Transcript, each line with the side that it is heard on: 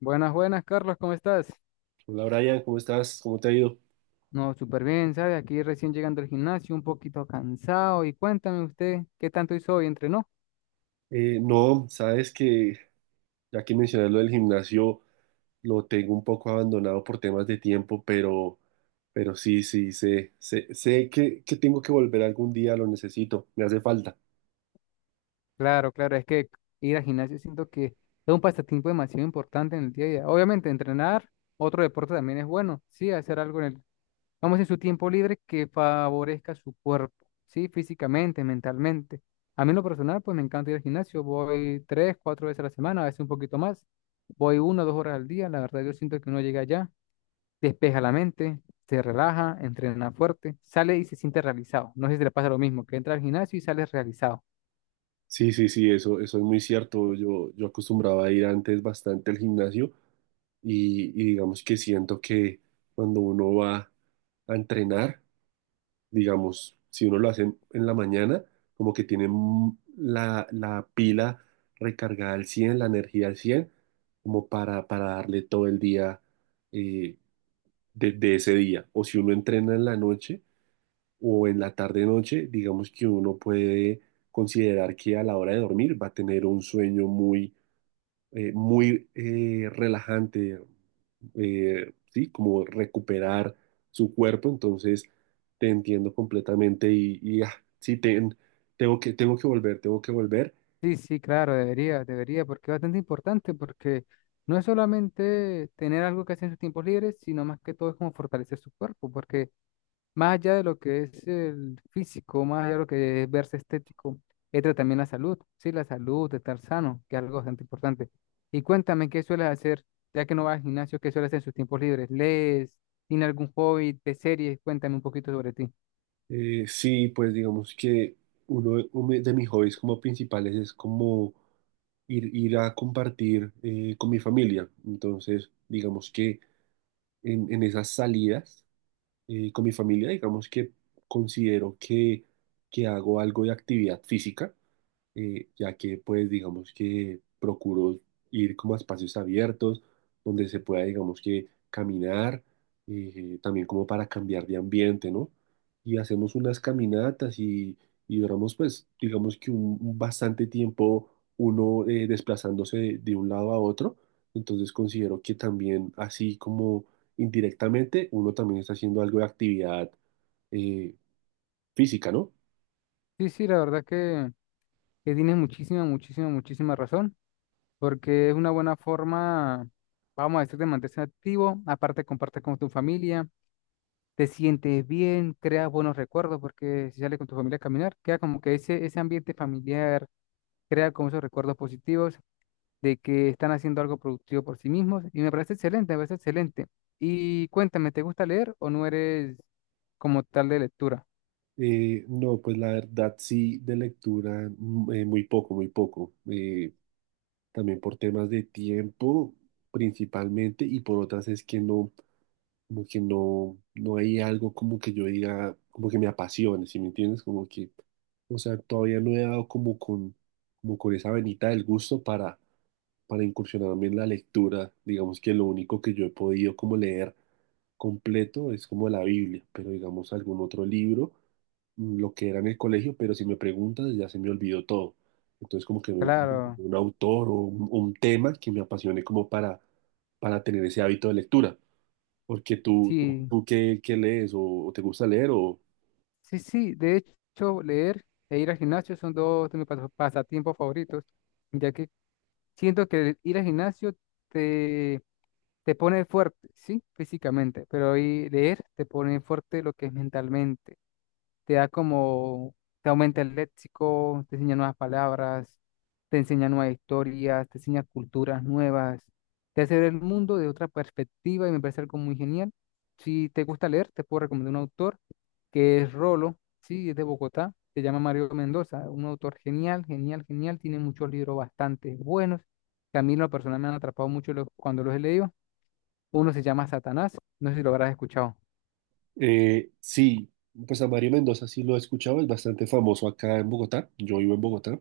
left: Buenas, buenas, Carlos, ¿cómo estás?
right: Hola Brian, ¿cómo estás? ¿Cómo te ha ido?
left: No, súper bien, ¿sabe? Aquí recién llegando al gimnasio, un poquito cansado. Y cuéntame usted, ¿qué tanto hizo hoy? ¿Entrenó?
right: No, sabes que ya que mencionas lo del gimnasio, lo tengo un poco abandonado por temas de tiempo, pero, pero sí, sé que tengo que volver algún día, lo necesito, me hace falta.
left: Claro, claro, es que ir al gimnasio siento que es un pasatiempo demasiado importante en el día a día. Obviamente, entrenar, otro deporte también es bueno, sí, hacer algo en el, vamos en su tiempo libre que favorezca su cuerpo, sí, físicamente, mentalmente. A mí en lo personal, pues me encanta ir al gimnasio, voy tres, cuatro veces a la semana, a veces un poquito más, voy 1 o 2 horas al día, la verdad yo siento que uno llega allá despeja la mente, se relaja, entrena fuerte, sale y se siente realizado. No sé si te pasa lo mismo, que entra al gimnasio y sales realizado.
right: Sí, sí, sí, eso es muy cierto. Yo acostumbraba a ir antes bastante al gimnasio y digamos que siento que cuando uno va a entrenar, digamos, si uno lo hace en la mañana, como que tiene la pila recargada al cien, la energía al 100 como para darle todo el día, eh, de ese día. O si uno entrena en la noche o en la tarde-noche, digamos que uno puede considerar que a la hora de dormir va a tener un sueño muy muy relajante, ¿sí? Como recuperar su cuerpo, entonces te entiendo completamente y, sí, tengo que volver, tengo que volver.
left: Sí, sí, claro, debería, debería, porque es bastante importante, porque no es solamente tener algo que hacer en sus tiempos libres, sino más que todo es como fortalecer su cuerpo, porque más allá de lo que es el físico, más allá de lo que es verse estético, entra también la salud, sí, la salud, de estar sano, que es algo bastante importante. Y cuéntame, ¿qué sueles hacer, ya que no vas al gimnasio, qué sueles hacer en sus tiempos libres? ¿Lees? ¿Tiene algún hobby de series? Cuéntame un poquito sobre ti.
right: Sí, pues digamos que uno de mis hobbies como principales es como ir a compartir con mi familia, entonces digamos que en esas salidas con mi familia, digamos que considero que hago algo de actividad física, ya que pues digamos que procuro ir como a espacios abiertos donde se pueda digamos que caminar, también como para cambiar de ambiente, ¿no? Y hacemos unas caminatas y duramos pues digamos que un bastante tiempo uno desplazándose de un lado a otro, entonces considero que también así como indirectamente uno también está haciendo algo de actividad eh, física, ¿no?
left: Sí, sí, la verdad que tienes muchísima, muchísima, muchísima razón, porque es una buena forma, vamos a decir, de mantenerse activo, aparte compartes con tu familia, te sientes bien, creas buenos recuerdos, porque si sales con tu familia a caminar, queda como que ese ambiente familiar, crea como esos recuerdos positivos de que están haciendo algo productivo por sí mismos, y me parece excelente, me parece excelente. Y cuéntame, ¿te gusta leer o no eres como tal de lectura?
right: No, pues la verdad sí, de lectura muy poco, muy poco. También por temas de tiempo principalmente y por otras es que no, como que no, no hay algo como que yo diga, como que me apasione, ¿sí me entiendes? Como que, o sea, todavía no he dado como con esa venita del gusto para incursionar también en la lectura. Digamos que lo único que yo he podido como leer completo es como la Biblia, pero digamos algún otro libro, mm, lo que era en el colegio, pero si me preguntas ya se me olvidó todo. Entonces como que no encuentro como
left: Claro,
right: un autor o un tema que me apasione como para tener ese hábito de lectura. Porque tú, tú,
left: sí,
right: tú qué, qué lees o te gusta leer o...
left: sí, sí, de hecho, leer e ir al gimnasio son dos de mis pasatiempos favoritos, ya que siento que el ir al gimnasio te te pone fuerte, sí, físicamente, pero hoy leer te pone fuerte lo que es mentalmente. Te da como, te aumenta el léxico, te enseña nuevas palabras, te enseña nuevas historias, te enseña culturas nuevas, te hace ver el mundo de otra perspectiva y me parece algo muy genial. Si te gusta leer, te puedo recomendar un autor que es Rolo, sí, es de Bogotá, se llama Mario Mendoza, un autor genial, genial, genial, tiene muchos libros bastante buenos. Que A mí en lo personal me han atrapado mucho cuando los he leído. Uno se llama Satanás, no sé si lo habrás escuchado.
right: Sí, pues a Mario Mendoza sí lo he escuchado, es bastante famoso acá en Bogotá, yo vivo en Bogotá,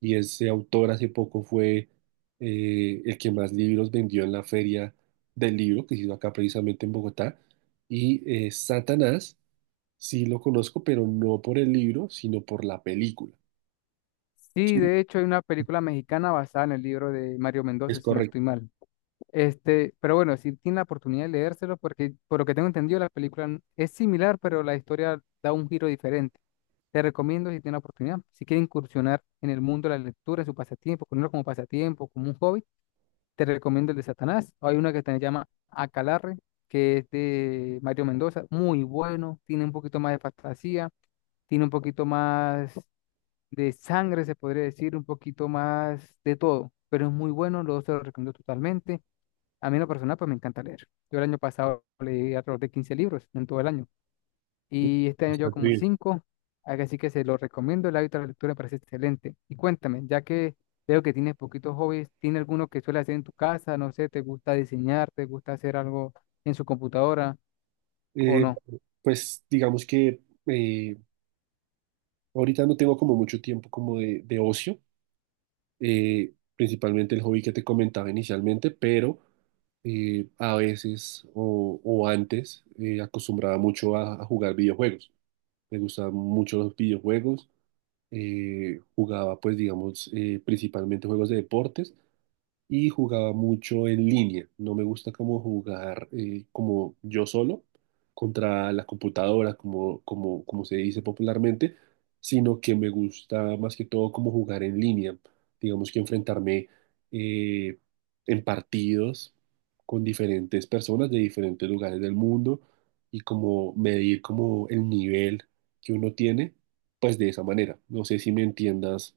right: y ese autor hace poco fue el que más libros vendió en la feria del libro que se hizo acá precisamente en Bogotá. Y Satanás, sí lo conozco, pero no por el libro, sino por la película.
left: Sí, de hecho hay una película mexicana basada en el libro de Mario
right: Es
left: Mendoza, si no
right: correcto.
left: estoy mal. Este, pero bueno, si tiene la oportunidad de leérselo, porque por lo que tengo entendido la película es similar, pero la historia da un giro diferente. Te recomiendo si tiene la oportunidad, si quiere incursionar en el mundo de la lectura, en su pasatiempo, ponerlo como pasatiempo, como un hobby, te recomiendo el de Satanás. Hay una que se llama Acalarre, que es de Mario Mendoza, muy bueno, tiene un poquito más de fantasía, tiene un poquito más de sangre, se podría decir, un poquito más de todo, pero es muy bueno, lo se lo recomiendo totalmente. A mí en lo personal, pues me encanta leer. Yo el año pasado leí alrededor de 15 libros en todo el año y este año llevo
right: Bastante
left: como
right: bien.
left: cinco, así que se lo recomiendo, el hábito de la lectura me parece excelente. Y cuéntame, ya que veo que tienes poquitos hobbies, ¿tiene alguno que suele hacer en tu casa? No sé, ¿te gusta diseñar? ¿Te gusta hacer algo en su computadora o
right: Eh,
left: no?
right: pues digamos que eh, ahorita no tengo como mucho tiempo como de ocio, principalmente el hobby que te comentaba inicialmente, pero a veces o antes acostumbraba mucho a jugar videojuegos. Me gustaban mucho los videojuegos. Jugaba, pues, digamos, principalmente juegos de deportes y jugaba mucho en línea. No me gusta como jugar, como yo solo contra la computadora, como, como, como se dice popularmente, sino que me gusta más que todo como jugar en línea. Digamos que enfrentarme eh, en partidos con diferentes personas de diferentes lugares del mundo y como medir como el nivel que uno tiene, pues de esa manera. No sé si me entiendas.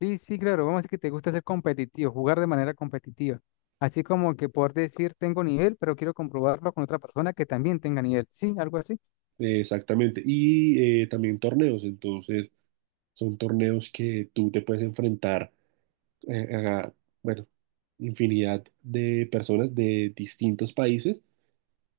left: Sí, sí, claro, vamos a decir que te gusta ser competitivo, jugar de manera competitiva. Así como que poder decir, tengo nivel, pero quiero comprobarlo con otra persona que también tenga nivel. Sí, algo así.
right: Exactamente. Y también torneos, entonces son torneos que tú te puedes enfrentar a, bueno, infinidad de personas de distintos países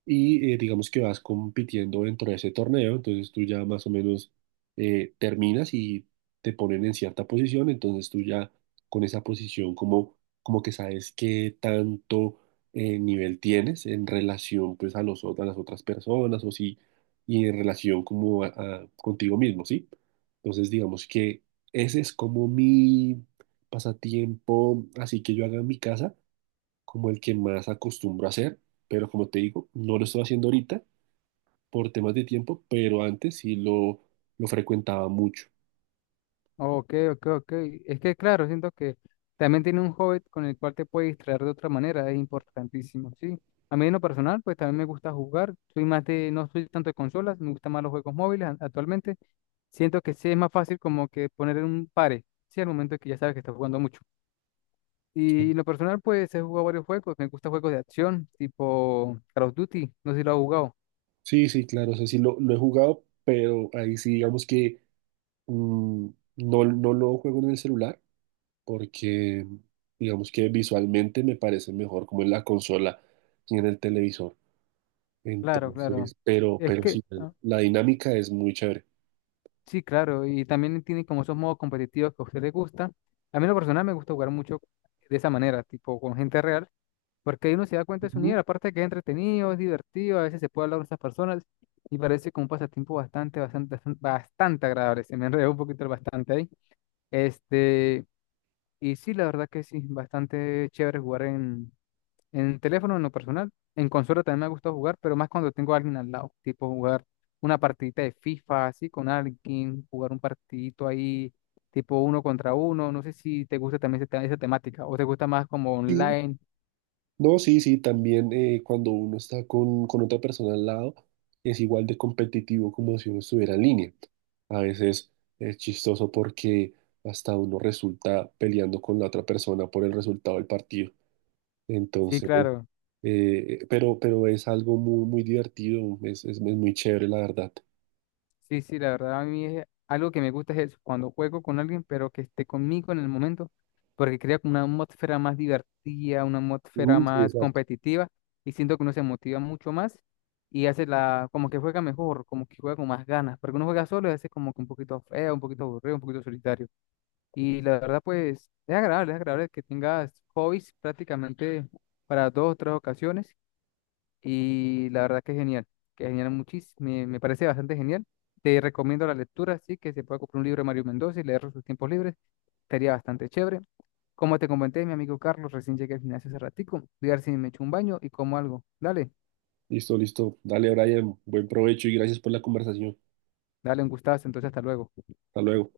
right: y digamos que vas compitiendo dentro de ese torneo, entonces tú ya más o menos terminas y te ponen en cierta posición, entonces tú ya con esa posición como, como que sabes qué tanto nivel tienes en relación pues a los, a las otras personas o sí, y en relación como contigo mismo, ¿sí? Entonces digamos que ese es como mi pasatiempo, así que yo haga en mi casa como el que más acostumbro a hacer, pero como te digo, no lo estoy haciendo ahorita por temas de tiempo, pero antes sí lo frecuentaba mucho.
left: Ok, ok, ok. Es que, claro, siento que también tiene un hobby con el cual te puedes distraer de otra manera, es importantísimo, sí. A mí en lo personal, pues también me gusta jugar. Soy más de, no soy tanto de consolas, me gustan más los juegos móviles actualmente. Siento que sí es más fácil como que poner en un pare, sí, al momento que ya sabes que estás jugando mucho. Y en lo personal, pues he jugado varios juegos. Me gustan juegos de acción, tipo Call of Duty. No sé si lo has jugado.
right: Sí, sí, claro, o sea, sí lo he jugado, pero ahí sí digamos que mm, no, no lo juego en el celular porque digamos que visualmente me parece mejor como en la consola y en el televisor.
left: Claro, claro.
right: Entonces,
left: Es
right: pero
left: que,
right: sí,
left: ah,
right: la dinámica es muy chévere.
left: sí, claro. Y también tiene como esos modos competitivos que a usted le gusta. A mí en lo personal me gusta jugar mucho de esa manera, tipo con gente real, porque ahí uno se da cuenta de su
right: Ujú.
left: nivel. Aparte de que es entretenido, es divertido, a veces se puede hablar con esas personas y parece como un pasatiempo bastante, bastante, bastante agradable. Se me enredó un poquito el bastante ahí. Este, y sí, la verdad que sí, bastante chévere jugar en teléfono, en lo personal, en consola también me gusta jugar, pero más cuando tengo a alguien al lado, tipo jugar una partidita de FIFA así con alguien, jugar un partidito ahí, tipo uno contra uno. No sé si te gusta también esa, esa temática o te gusta más como
right: Sí,
left: online.
right: no, sí, sí, también cuando uno está con otra persona al lado es igual de competitivo como si uno estuviera en línea. A veces es chistoso porque hasta uno resulta peleando con la otra persona por el resultado del partido.
left: Sí,
right: Entonces,
left: claro.
right: pero es algo muy, muy divertido, es muy chévere, la verdad.
left: Sí, sí, la verdad a mí es algo que me gusta es eso, cuando juego con alguien, pero que esté conmigo en el momento, porque crea como una atmósfera más divertida, una atmósfera
right: Mm, sí,
left: más
right: exacto.
left: competitiva, y siento que uno se motiva mucho más y hace la, como que juega mejor, como que juega con más ganas, porque uno juega solo y hace como que un poquito feo, un poquito aburrido, un poquito solitario. Y la verdad, pues, es agradable que tengas hobbies prácticamente para dos o tres ocasiones y la verdad que es genial muchísimo, me parece bastante genial. Te recomiendo la lectura, sí, que se pueda comprar un libro de Mario Mendoza y leerlo en sus tiempos libres, estaría bastante chévere. Como te comenté, mi amigo Carlos, recién llegué al gimnasio hace ratico, voy a ver si me echo un baño y como algo. Dale,
right: Listo, listo. Dale, Brian, buen provecho y gracias por la conversación.
left: dale un gustazo, entonces hasta luego.
right: Hasta luego.